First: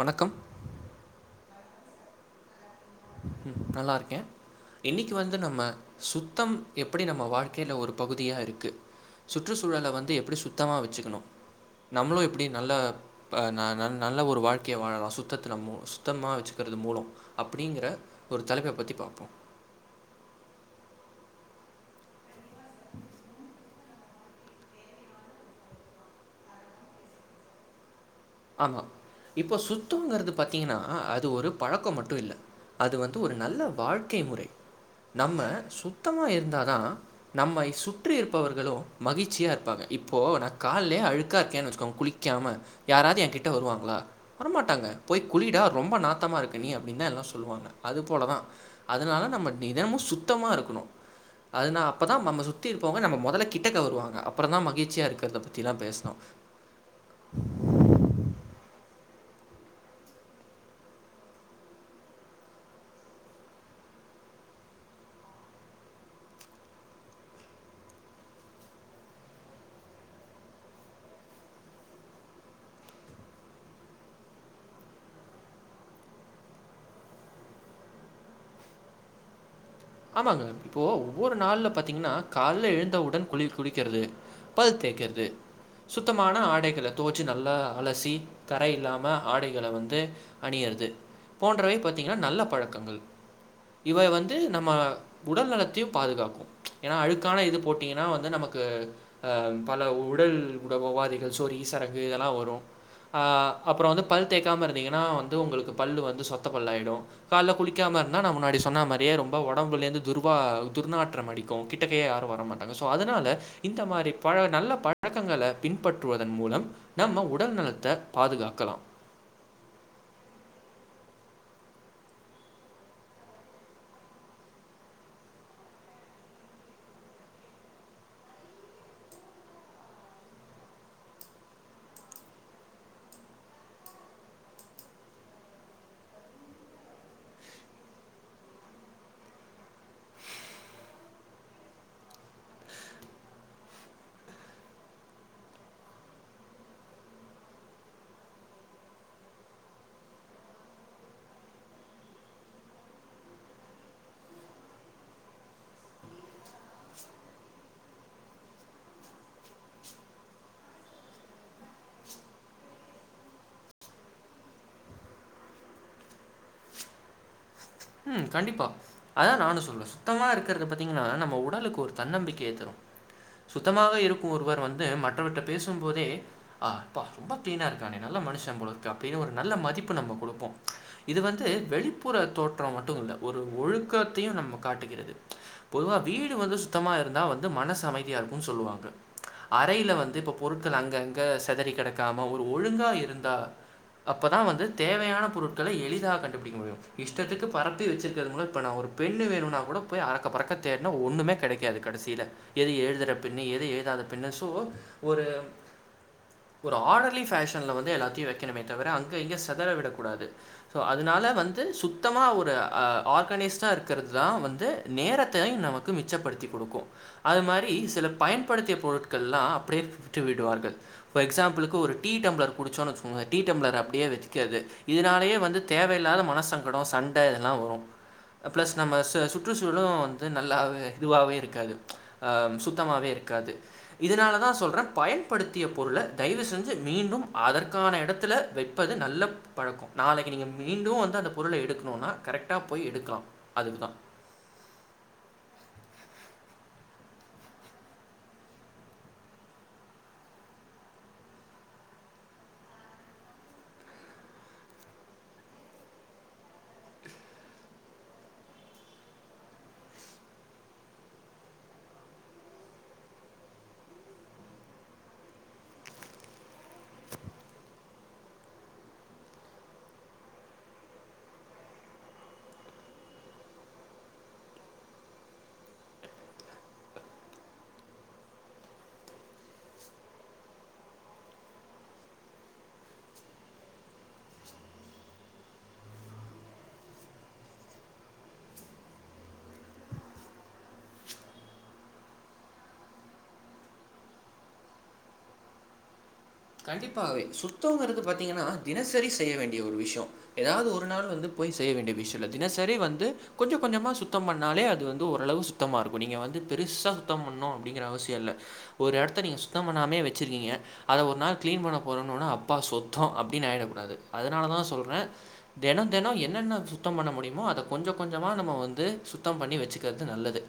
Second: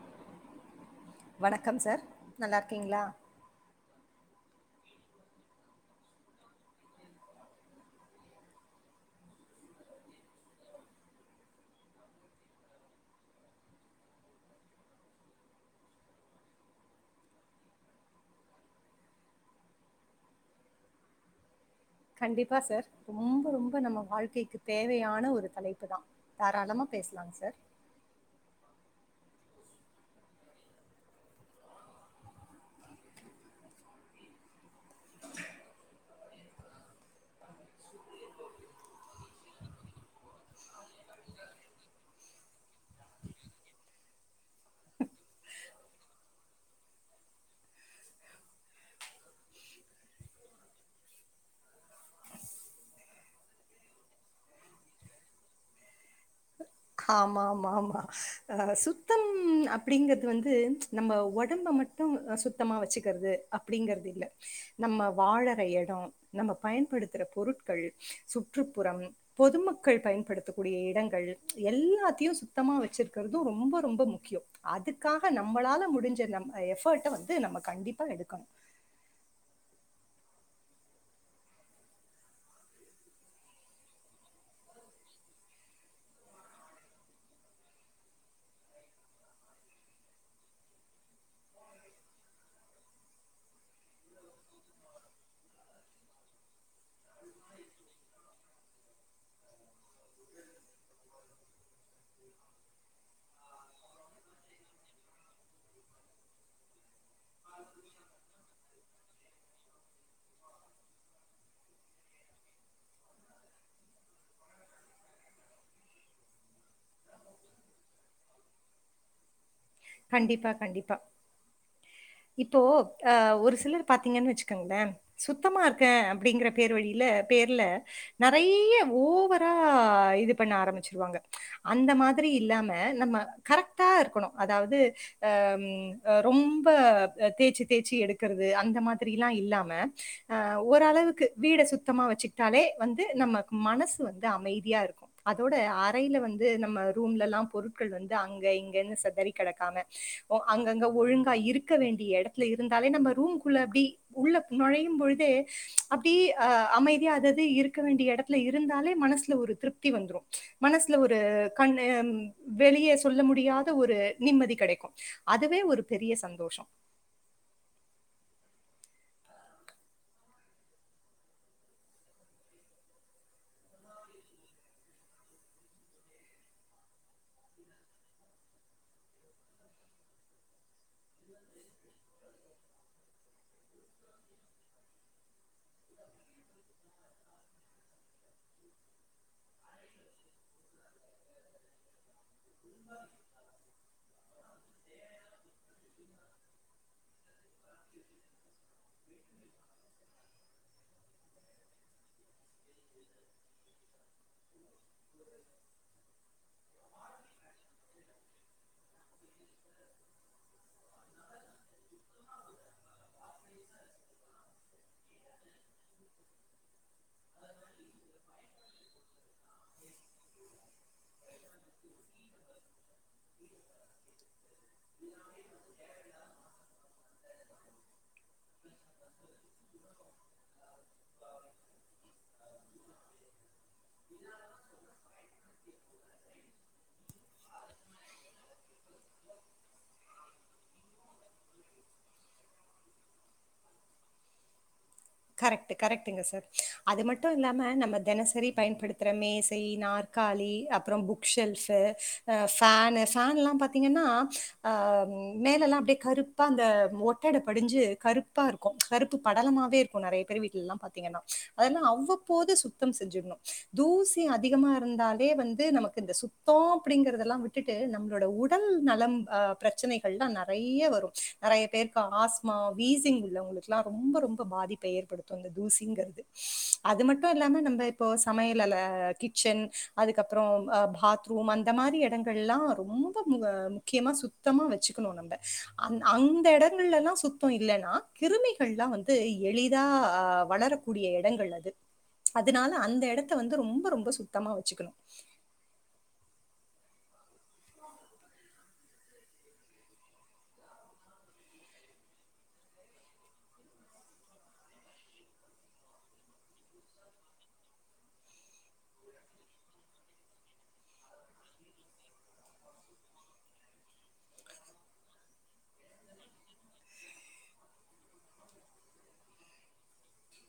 வணக்கம் வணக்கம் சார் நல்லா இருக் ம் நல்லா இருக்கேன் இன்னைக்கு வந்து நம்ம சுத்தம் எப்படி நம்ம வாழ்க்கையில ஒரு பகுதியா இருக்கு சுற்றுச்சூழலை வந்து எப்படி சுத்தமா வச்சுக்கணும் நம்மளும் எப்படி நல்ல நல்ல ஒரு வாழ்க்கையைலாம் சுத்தத்தை ந சுத்தமா வச்சுக்கிறது மூலம் அப் அப்படிங்கிற ஒரு தலைப்ப பத்தி பார்போம் கண்டிப்பா சார் ரொம்ப ரொம்ப நம்ம வாழ்க்கைக்கு தேவையான ஒரு தலைப்பு தான் தாராளமா பேசலாங்க சார் ஆமா இப்போ சுத்தங்கிறது பார்த்தீங்கன்னா அது ஒரு பழக்கம் மட்டும் இல்ல அது வந்து ஒரு நல்ல வாழ்க்கை முறை நம்ம சுத்தமாக இருந்தால் தான் நம்ம சுற்றி இருப்பவர்களும் மகிழ்ச்சியாக இருப்பாங்க இப்போது நான் காலயே அழுக்கா இருக்கேன்னு வச்சுக்கோங்க குளிக்காம யாராவது என் கிட்ட வருவாங்களா வரமாட்டாங்க போய் குளிடா ரொம்ப நாத்தமா இருக்க நீ அப்படின்னு தான் எல்லாம் சொல்லுவாங்க அது போலதான் அதனால நம்ம நினமும் சுத்தமா இருக்கணும் அதனா அப்போதான் நம்ம சுத்தி இருப்பங்க நம்ம முதல்ல கிட்டக்க வருவாங்க அப்புறம் தான் மகிழ்ச்சியா இருக்கிறத பத்திலா பேசினோம் ஆமா ஆமா ஆமா ஆ சுத்தம் அப்படிங்கறது வந்து நம்ம உடம்ப மட்டும் சுத்தமா வச்சுக்கிறது அப்படிங்கறது இல்ல நம்ம வாழற இடம் நம்ம பயன்படுத்துற பொருட்கள் சுற்றுப்புறம் பொதுமக்கள் பயன்படுத்தக்கூடிய இடங்கள் எல்லாத்தையும் சுத்தமா வச்சிருக்கறதும் ரொம்ப ரொம்ப முக்கியம் அதுக்காக நம்மளால முடிஞ்ச நம் எஃபர்ட்டை வந்து நம்ம கண்டிப்பா எடுக்கணும் ஆமாங்க இப்போ ஒவ்வொரு நாள்ல பாத்தீங்கன்னா கால எழுந்தவுடன் குளி குளக்கிறது பல் தேக்கிறது சுத்தமான ஆடைகளை தோச்சு நல்லா அலசி கரை இல்லாம ஆடைகளை வந்து அணியறது போன்றவை பாத்தீங்கன்னா நல்ல பழக்கங்கள் இவை வந்து நம்ம உடல் நலத்தையும் பாதுகாக்கும் ஏனா அழுக்கான இது போட்டீங்கன்னா நமக்கு அ பல உடல்ட உவாதிகள் சொரி சரகு இதெல்லாம் வரும் அப்புறம் வந்து பல் தேக்காம இருந்தீங்கன்ன உங்களுக்கு பல் வந்து சொத்த பல்லாடும் காலைல குளிக்காம இருந்த நா முன்னாடி சொன்ன மாரியே ரொம் ப உடம்புலந்து துர்வா துர்நாற்றம் அடிக்கும் கிட்டக்கையே யாரும் வரமாட்டாங்க சோ அதனால இந்த மாதிரி பழ நல்ல பழக்கங்களை பின்பற்றுவதன் மூலம் நம்ம உடல் நலத்தை பாதுகாக்கலாம் கண்டிப்பா கண்டிப்பா இப்போ அஹ் ஒரு சிலர் பாத்தீங்கன்னு வச்சுக்கோங்களேன் சுத்தமா இருக்கேன் அப்படிங்கற பேர் வழியில பேர்ல நெறைய ஓவரா இது பண்ண ஆரம்பிச்சிருவாங்க அந்த மாதிரி இல்லாம நம்ம கரெக்டா இருக்கணும் அதாவது அஹ் ரொம் ப அ தேய்சு தேய்சு எடுக்கிறது அந்த மாதிரல்லாம் இல்லாம ஓரளவுக்கு வீட சுத்தமா வச்சுக்கிட்டாலே வந்து நமக்கு மனசு வந்து அமைதியா இருக்கும் அதோட அறையில வந்து நம்ம ரூம்லல்லாம் பொருட்கள் வந்து அங்க இங்கனு சிதறி கிடக்காம ஒ அங்கங்க ஒழுங்கா இரு க்க வேண்டிய இடத்துல இருந்தாலே நம்ம ரூம்கள்ள அப்படி உள்ள நுழையும் பொழுதே அப்படி அமைதியாதது இருக்க வேண்டிய இடத்துல இருந்தாலே மனசுல ஒரு திருப்தி வந்துடும் மனசுல ஒரு கண் வெளியே சொல்ல முடியாத ஒரு நிம்மதி கிடைக்கும் அதுவே ஒரு பெரிய சந் தோஷம் உஹம் கண்டிப்பா அதான் நானும் சொல்றேன் சுத்தமா இருக்கிறது பாத்தீங்கன்னா நம்ம உடலுக்கு ஒரு தன்னம்பிக்கையை தரும் சுத்தமாக இருக்கும் ஒருவர் வந்து மற்றவர்கிட்ட பேசும் போதே ஆஹ் ப்பா ரொம்ப கிளீனா இருக்கானே நல்ல மனுஷன் பொழு இருக்கு அப்படின்னு ஒரு நல்ல மதிப்பு நம்ம கொடுப்போம் இது வந்து வெளிப்புற தோ மட்டு இல்ல ஒரு ஒழுக்கத்தையும் நம்ம காட்டுகிறது பொதுவ வீடு வந்து சுத்தமா இருந்த வந்து மனசு அமைதியா இருக்கும் சொல்லுவாங்க அறையில வந்து பொருட்கள் அங்கங்க செதறி கிடக்கா மா ஒரு ஒழுங்கா இருந்தா அப்பதான் வந்து தேவையான பொருட்களை எளிதாக கண்டுபிடிக்க முடியும் இஷ் டத்துக்கு பரப்பி வெச்சிருக்கிறது மூலம் இப்ப நான் ஒரு பெண்ணு வேணுனா கூட போய் அரக்க பறக்க தேடுனா ஒண்ணுமே கிடைக்காது கடைசில எது எழுதுற பெண்ணு எது எழுதாத பெண்ணு சோ ஒரு ஒரு ஆர்டர்லி ஃபே ஷன் வந்து எல்லாத்தையும் வக்கனுமே தவிர அங்க இங்க சதற விடக்கூடாது சோ அதனால வந்து சுத்த சுத்தமா ஒரு ஆர்கனைஸ்டா இருக்கிறது தான் வந்து நேரத்தையும் நமக்கு மிச்சப்படுத்தி கொடுக்கும் அது மாரி சில பயன்படுத்திய பொருட்கள்லாம் அப்டியே விட்டுவிடுவார்கள் ஃபார் எக்ஸாம்பிளுக்கு ஒரு டீ டம்ளர் குடிச்சோ டீ டம்ளர் அப்படியே வச்சக்கிறது இதனாலயே வந்து தேவையில்லாத மன சங்க சண்டை இதெல்லாம் வரும் ப்ளஸ் நம்ம சுற்றுச்சூலும் வந்து நல்லாவ இதுவாகவே இருக்காது சுத்தமவே இருக்காது இதனாலதான் சொல்றேன் பயன்படுத்திய பொருளை தயவு செஞ்சு மீண்டும் அதற்கான இடத்துல வைப்பது நல்ல பழக்கம் நாளைக்கு நீங்க மீண்டும் வந்து அந்த பொருளை எடுக்கணுன்னா கரெக்டாக போய் எடுக்கலாம் அதுக்கு தான் கரெக்ட் கரெக்ட்டுங்க சார் அது மட்டும் இல்லாம நம்ம தினசரி பயன்படுத்துற மேசை நாற்காலி அப்புறம் புக் ஷெல்ஃப் ஃபேன் ஃபேன் எல்லாம் பாத்தீங்கன்னா அ மேலெல்லாம் அப்படியே கருப்பா அந்த ஒட்டடை படிஞ்சு கருப்பா இருக்கும் கருப்பு படலமாவே இரு க்கும் நறைய பேர் வீட்லலாம் பாத்தீங்கனா அதெல்லாம் அவ்வப்போது சுத்தம் செஞ்சிடணும் தூசி அதிகமா இருந்தாலே வந்து நமக்கு இந்த சுத்தம் அப்படிங்கறதெல்லாம் விட்டுட்டு நம்மளோட உடல் நலம் அ பிரச்சனைகள்லாம் நெறைய வரும் நறைய பேருக்கு ஆஸ்துமா வீசிங் உள்ளவங்களுக்குல்லாம் ரொம்ப ரொம்ப பாதிப் பே ஏற்படுத்தும் அந்த தூசிங்கிறது அது மட்டும் இல்லாம நம்ம இப்போ சமையலல கிச்சன் அதுக்கப்புறம் பாத்ரூம் அந்த மாதிரி இடங்கள்ல்லாம் ரொம்ப முக்கியமா சுத்தமா வச்சுக்கணும் நம்ப அந்த இடங்கள்ல எல்லாம் சுத்தம் இல்லைன்னா கிருமிகள்லாம் வந்து எளிதா அஹ் வளரக்கூடிய இடங்கள் அது அதனால அந்த இடத்த வந்து ரொம்ப ரொம்ப சுத்தமா வச்சுக்கணும் கண்டிப்பாவே சுத்தம்ங்கிறது பாத்தீங்கன்னா தினசரி செய்ய வேண்டிய ஒரு விஷயம் ஏதாவது ஒரு நாள் வந்து போய் செய்ய வேண்டிய விஷயம் இல்ல தினசரி வந்து கொஞ்சம் கொஞ்சமா சுத்தம் பண்ணாலே அது வந்து ஓரளவு சுத்தமா இருக்கும் நீங்க வந்து பெருசா சுத்தம் பண்ணனும் அப்படிங்கற அவசியம் இல்ல ஒரு இடத்தை நீங்க சுத்தம் பண்ணாமலே வச்சிருக்கீங்க அத ஒரு நாள் கிளீன் பண்ண போறோன்னுடனா அப்பா சுத்தம் அப்டின்னு ஆகிடக் கூடாது அதனாலதான் சொல்றேன் தினம் தினம் என்னென்ன சுத்தம் பண்ண முடியுமோ அதை கொஞ்சம் கொஞ்சமா நம்ம வந்து சுத்தம் பண்ணி வச்சுக்கிறது நல்லது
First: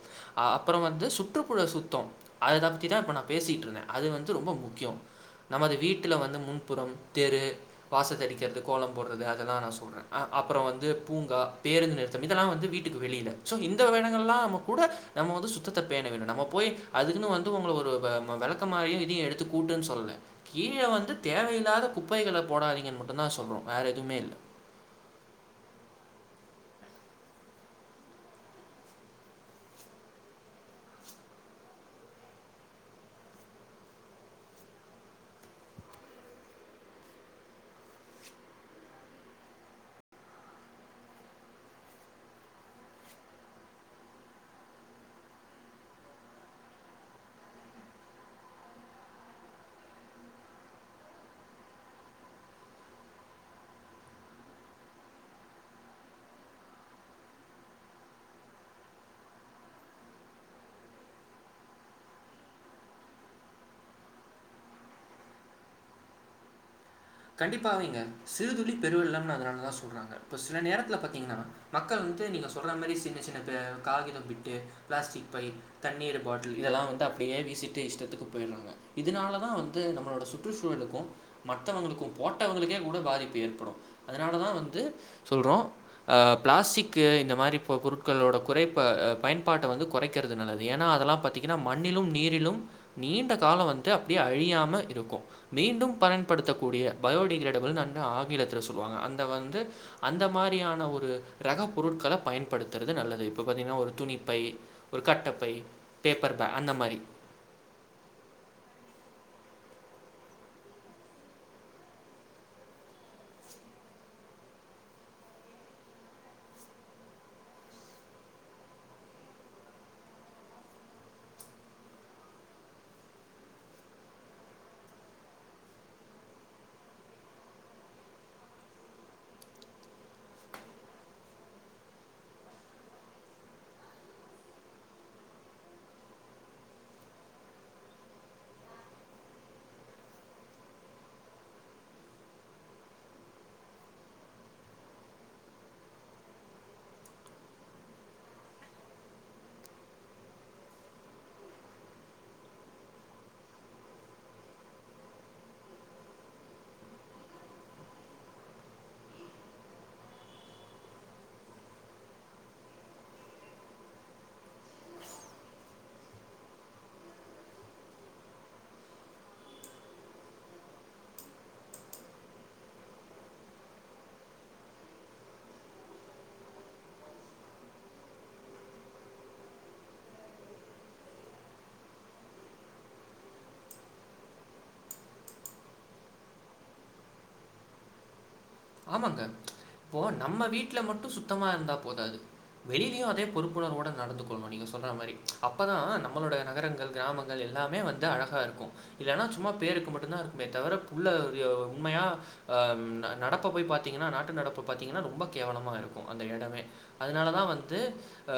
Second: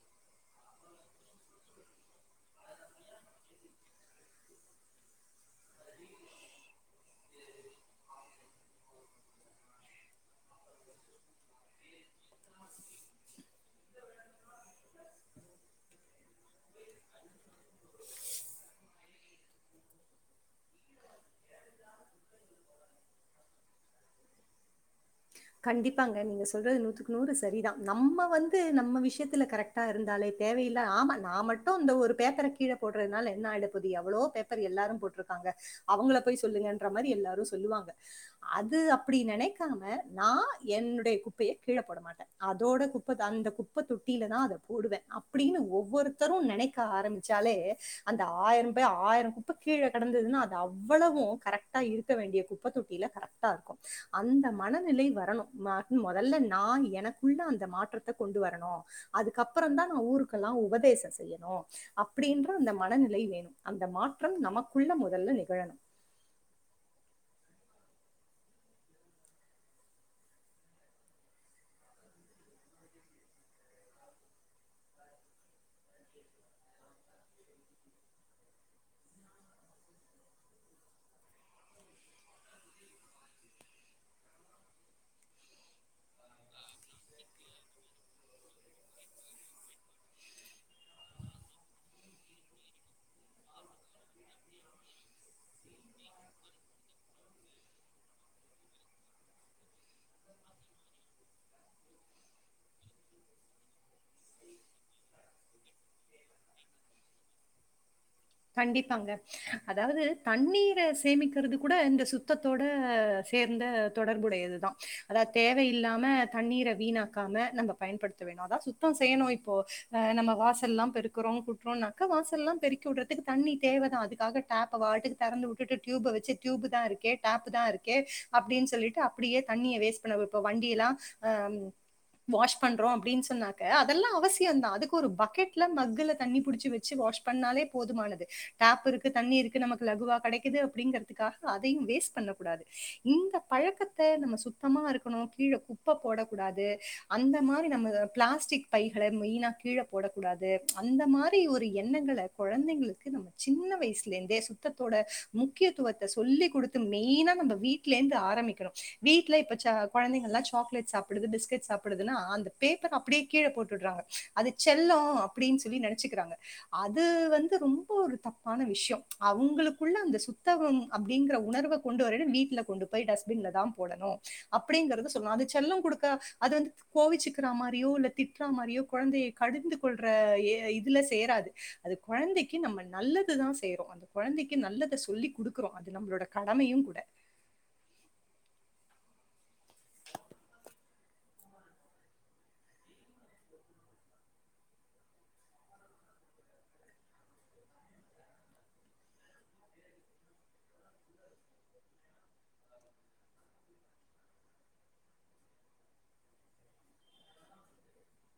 அப்புறம் வந்து சுற்றுப்புற சுத்தம் அதை பத்தி தான் இப்ப நான் பேசிட்டு இருந்தேன் அது வந்து ரொம்ப முக்கியம் நம்மது வீட்டுல வந்து முன்புறம் தெரு வாசத்தைடிக்கிறது கோலம் போடுறது அதெல்லாம் நான் சொலறேன் அப்புறம் வந்து பூங்கா பேருந்து நிறுத்தம் இதெல்லாம் வந்து வீட்டுக்கு வெளியில ஸோ இந்த வேணங்கள்லாம் நம்ம கூட நம்ம வந்து சுத்தத்தை பேண வேணும் நம்ம போய் அதுக்குன்னு வந்து உங்களை ஒரு விளக்க மாறயும் இதையும் எடுத்து கூட்டுன்னு சொல்லல கீழே வந்து தேவையில்லாத குப்பைகளை போடாதீங்கன்னு மட்டும் தான் சொல்வோம் வேற எதுவுமே இல்ல கண்டிப்பாங்க நீங்க சொல்றது நூத்துக்கு நூறு சரிதான் நம்ம வந்து நம்ம விஷயத்துல கரெக்டா இருந்தாலே தேவையில்ல ஆமா நா மட்டும் இந்த ஒரு பேப்பரை கீழே போடுறதுனால என்ன ஆகிட போகுது எவ்ளோ பேப்பர் எல்லாரும் போட்டிருக்காங்க அவங்கள போய் சொல்லுங்கன்ற மாதிரி எல்லாரும் சொல்லுவாங்க அது அப்படி நினைக்காம நா என்னுடைய குப்பைய கீழ போட மாட்டேன் அதோட குப்பை அந்த குப்பை தொட்டிலதான் அதை போடுவ அப்படின்னு ஒவ்வொருத்தரும் நினைக்க ஆரம்பிச்சாலே அந்த ஆயிரம்பாய் ஆயிரம் குப்பை கீழே கிடந்ததுன்னா அது அவ்வளவும் கரெக்டா இருக்க வேண்டிய குப்பை தொட்டியில கரெக்டா இருக்கும் அந்த மனநிலை வரணும் நா முதல்ல நான் எனக்குள்ள அந்த மாற்றத்தை கொண்டு வரணும் அதுக்கப்பறம் தான் நான் ஊருக்கெல்லாம் உபதேச செய்யணும் அப்படின்ற அந்த மனநிலை வேணும் அந்த மாற்றம் நமக்குள்ள முதல்ல நிகழணும் கண்டிப்பாவேங்க சிறுதுளி பெருவெள்ளம் அதனாலதான் சொல்றாங்க இப்ப சில நேரத்துல பாத்தீங்கன்னா மக்கள் வந்து நீங்க சொல்ற மாரி சின்ன சின்ன காகிதம் பிட்டு பிளாஸ்டிக் பை தண்ணீர் பாட்டில் இதெல்லாம் வந்து அப்படியே வீசிட்டு இஷ்டத்துக்கு போற்றாங்க இதனாலதான் வந்து நம்மளோட சுற்றுசூழலுக்கும் மத்தவங்ளுக்கும் போட்டவங்களுக்கே கூட பாதிப்பு ஏற்படும் அதனால தான் வந்து சொல்றோம் பிளாஸிக் இந்த மாரி பொருட்களோட குறைப்ப பயன்பாட்டை வந்து குறைக்கிறது நல்லது ஏன்னா அதெல்லாம் பாத்திங்கன்னா மண்ணிலும் நீரிலும் நீண்ட காலம் வந்து அப்படியே அழியாம இருக்கும் மீண்டும் பன் யடுத்தக்கூடிய பயோடிங் ஆங்கிலத்தில் சொல்லுவாங்க அந்த வந்து அந்த மாரியான ஒரு ரக பொருட்களை பயன்படுத்துறது நல்லது இப்ப பாத்திங்கன்னா துணிப்பை ஒரு கட்டப்பை பேப்பர்ப அந்தமாரி கண்டிப்பாங்க அதாவது தண்ணீரை சேமிக்கிறது கூட இந்த சுத்தத்தோட சேர்ந்த தொடர்புடையதுதான் அதாவ தேவையில்ல்லாம தண்ணீரை வீணாக்காம நம்ம பயன்படுத்த வேணும் அதான் சுத்தம் செய்யணும் இப்போ நம்ம வாசல் எல்லாம் பெருக்குறோம் கூட்டுறோம்னாக்கா வாசல் எல்லாம் பெருக்கிவிடுறது அதுக்கு தண்ணி தேவை தான் அதுக்காக டாப்ப அவா பாட்டுக்கு திறந்து விட்டுட்டு ட்யூப வெச்சு ட்யூப் தான் இருக்கே டாப் தான் இருக்கே அப்படின்னு சொல்லிட்டு அப்படியே தண்ணிய வேஸ்ட் பண்ணக்கூடாது இப்ப வண்டி எல்லாம் அ வாஷ் பண்றோம் அப்படின்னு சொன்னாக்க அதெல்லாம் அவசியம் தான் அதுக்கு ஒரு பக்கெட்ல மக்ல தண்ணி புடிச்சு வச்சு வாஷ் பண்ணாலே போதுமானது டாப் இருக்கு தண்ணி இருக்கு நமக்கு லகுவா கிடைக்குது அப்படிங்கறதுக்காக அதையும் வேஸ்ட் பண்ணக்கூடாது இந்த பழக்கத்த நம்ம சுத்தமா இருக்கணும் கீழ குப்பை போடக்கூடாது அந்த மாதிரி நம்ம பிளாஸ்டிக் பைகளை மெயினா கீழ போடக்கூடாது அந்த மாதிரி ஒரு எண்ணங்கள கொழந்தைங்களுக்கு நம்ம சின்ன வயசுல இருந்தே சுத்தோட முக்கியத்துவத்தை சொல்லிக் குடுத்து மெய்னா நம்ம வீடல இருந்து ஆரம்பிக்கணு வீட்டுல இப்ப ச கொழந்தைகலாம் சாக்லேட் சாப்பிடுது பிஸ்கட் சாப்பிடுதுனா அந்த பேப்பர் அப்டியே கீழே போட்டுற்றாங்க அது செல்லோ அப்டின்னு சொல்லி நெனைச்சுக்கிறாங்க அத் அது வந்து ரொம்ப ஒரு தப்பான விஷியோ அவங்களுக்குள்ள அந்த சுத்தகம் அப்டிங்கிற உணர்வ கொண்டு வரணு வீட்டுல கொண்டு போய் டஸ்ட்பின்ல தா போடணு அப்டிங்கறத சொல்லு அது செல்லம் குடுக்க அது வந்து கோவிச்சுக்கிற மாரியோ இல்ல திட்டுற மாரியோ கொழந்தைய கடிந்து கொள்ற எ இதுல சேராது அது கொழந்தைக்கு நம்ம நல்லதுதா செய்றோ அந்த கொழந்தைக்கு நல்லதை சொல்லி குடுக்குறோ அது நம்மளோட கடமையு கூட ஆமாங்க இப்போ நம்ம வீட்டுல மட்டு சுத்தமா இருந்தா போதாது வெளிலயு அதே பொறுப்புணர்வோட நடந்து கொள்ளணு நீங்க சொல்ற மாரி அப்பதா நம்மளோட நகரங்கள் கிராமங்கள் எல்லாமே வந்து அழகா இருக்கு இல்லலைன்னா சும்மா பேருக்கு மட்டுதா இருக்குமே தவிர உள்ள அ உண்மையா அஹ் ந நட இப்ப போய் பாத்தீங்கன்னா நாட்டு நடப்பு பாத்தீங்கன்னா ரொம்ப கேவலமா இருக்கு அந்த இடமே அதனால தா வந்து அ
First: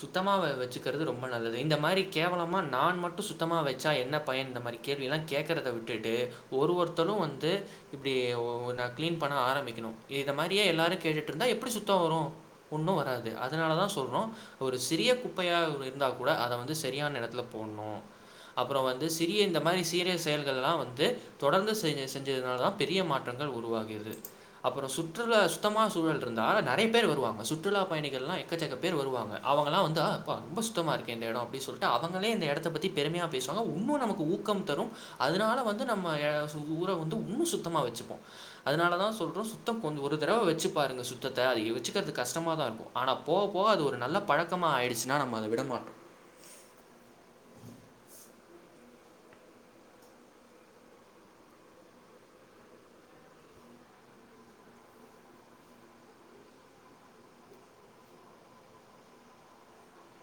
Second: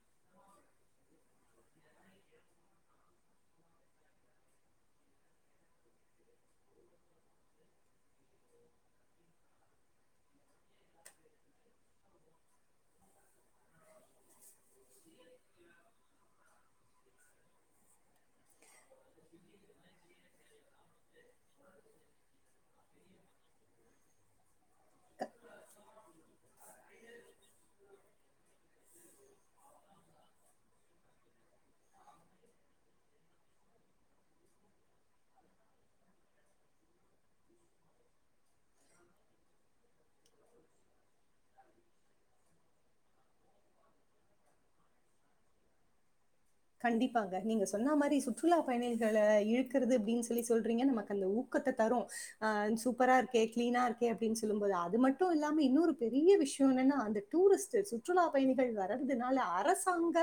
சுத்தமா வச்சுக்கிறது ரொம்ப நல்லது இந்த மாரி கேவலமா நா மட்டு சுத்தமா வச்சா என்ன பயன் இந்த மாரி கேள்வியெல்லா கேட்கறத விட்டுட்டு ஒரு வருத்தரும் வந்து இப்டி ஒ [unintelligible] பண்ண ஆரம்பிக்கணு இத மாதிரியே எல்லாரு கேட்டுட்டு இருந்தா எப்டி சுத்த வரு ஒன்னு வராது அதனால தா சொல்றோ ஒரு சிறிய குப்பையாக இருந்தா கூட அத வந்து சரியான எடத்துல போடணு அப்புற வந்து சிறிய இந்த மாதிரி சீரிய செயல்களெலா வந்து தொடர்ந்து செஞ் செஞ்சதுனால தா பெரிய மாற்றங்கள் உருவாகிறது அப்புறோ சுற்றுலா சுத்தமா சூழல் இருந்தா நெறைய பேர் வருவாங்க சுற்றுலா பயணிகள் எல்லா எக்கச்சக்க பேர் வருவாங்க அவங்கல்லா வந்தா அப்ப ரொம்ப சுத்தமா இருக்கே இந்த எடோ அப்டி சொல்லிட்டு அவங்களே இந்த எடத்த பத்தி பெருமையா பேசுவாங்க உன்னு நமக்கு ஊக்கம் தரு அதனால வந்து நம்ம எ சு ஊர வந்து உன்னு சுத்தமா வச்சுபோ அதனாலதா சொல்றோ சுத்தம் ஒரு தடவை வச்சு பாருங்க சுத்தத்த அத வச்சுக்கிறது கஷ்டமா தா இருக்கு ஆனா போக போக அது ஒரு நல்ல பழக்கமா ஆயிடுச்சுன்னா நம்ம அத விடமாட்டோ கண்டிப்பாங்க நீங்க சொன்னா மாறி சுற்றுலா பயணிகளை இழுக்குறது அப்டின்னு சொல்லி சொல்றீங்க நமக்கு அந்த ஊக்கத்தை தரும் அஹ் சூப்பரா இருக்கே கிளீனா இருக்கே அப்டின்னு சொல்லும் போது அது மட்டு இல்லாம இன்னொரு பெரிய விஷயோ என்னன்னா அந்த டூரிஸ்ட் சுற்றுலா பயணிகள் வர்றதுனால அரசாங்க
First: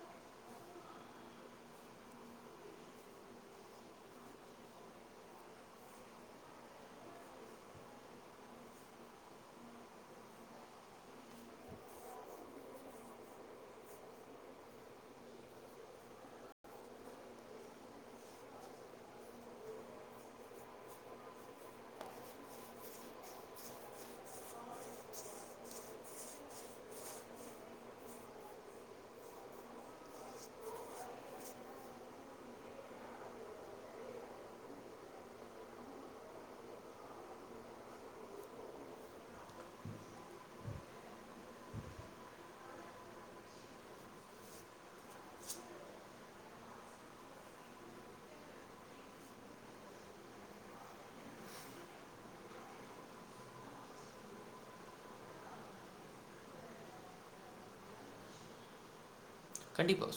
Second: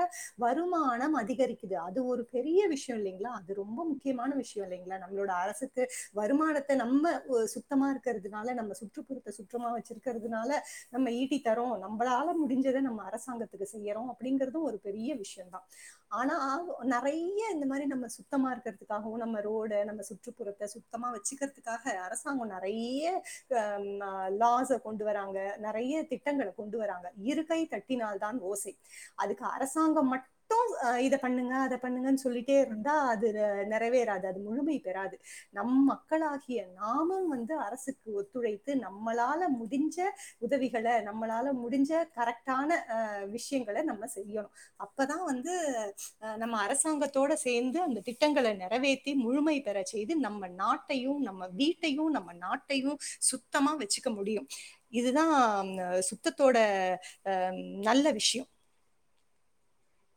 வருமானம் அதி அதிகரிக்குது அது ஒரு பெரிய விஷயோ இல்லைங்களா அது ரொம்ப முக்கியமான விஷயோ இல்லைங்களா நம்மளோட அரசுக்கு வருமானத்தை நம்ம சுத்தமா இருக்கிறதுனால நம்ம சுற்றுப்புறத்தை சுற்றமா வச்சிருக்கிறதுனால நம்ம ஈட்டி தரோ நம்மளால முடிஞ்சதை நம்ம ஒரு அரசாங்கத்துக்கு செய்றோ அப்படிங்கறது ஒரு பெரிய விசயோ தா ஆனா நெறைய இந்த மாரி நம்ம சுத்தமா இருக்கிறதுக்காகவும் நம்ம ரோடை நம்ம சுற்றுப்புறத்தை சுத்தமா வச்சுக்கிறதுக்காக அரசாங்கம் நெறைய அ ம லாஸ கொண்டு வராங்க நெறைய திட்டங்களை கொண்டு வராங்க இருக்கைய தட்டினால் தான் ஓசை அதுக்கு அரசாங்கம் மட்டு அ இத பண்ணுங்க அத பண்ணுங்கன்னு சொல்லிட்டே இருந்தா அது நெறைவேறாது அது முழுமை பெறாது நம் மக்களாகிய நாமும் வந்து அரசுக்கு ஒத்துழைத்து நம்மளால முடிஞ்ச உதவிகளை நம்மளால முடிஞ்ச கரெக்டான விஷயங்களை அ நம்ம செய்யணு அப்பதா வந் வந்து அ நம்ம அரசாங்கத்தோட சேந்து அந்த திட்டங்களை நிறைவேத்தி முழுமை பெற செய்து நம்ம நாட்டையு நம்ம வீட்டையு நம்ம நாட்டையு சுத்தமா வச்சுக்க முடியு இதுதா ஹ சுத்தத்தோட அஅ நல்ல விஷயோ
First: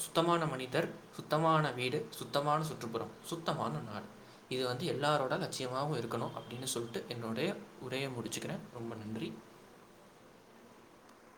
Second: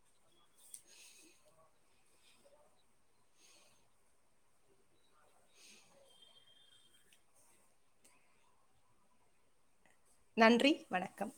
சுத்தமான மனிதர் சுத்தமான வீடு சுத்தமான சுற்றுப்புறம் சுத்தமான நாள் இது வந்து எல்லாரோட லட்சியமாவு இருக்கணு அப்டின்னு சொல்லிட்டு என்னுடைய உரைய முடிச்சுக்கிறே ரொம்ப நன்றி நன்றி வணக்கம்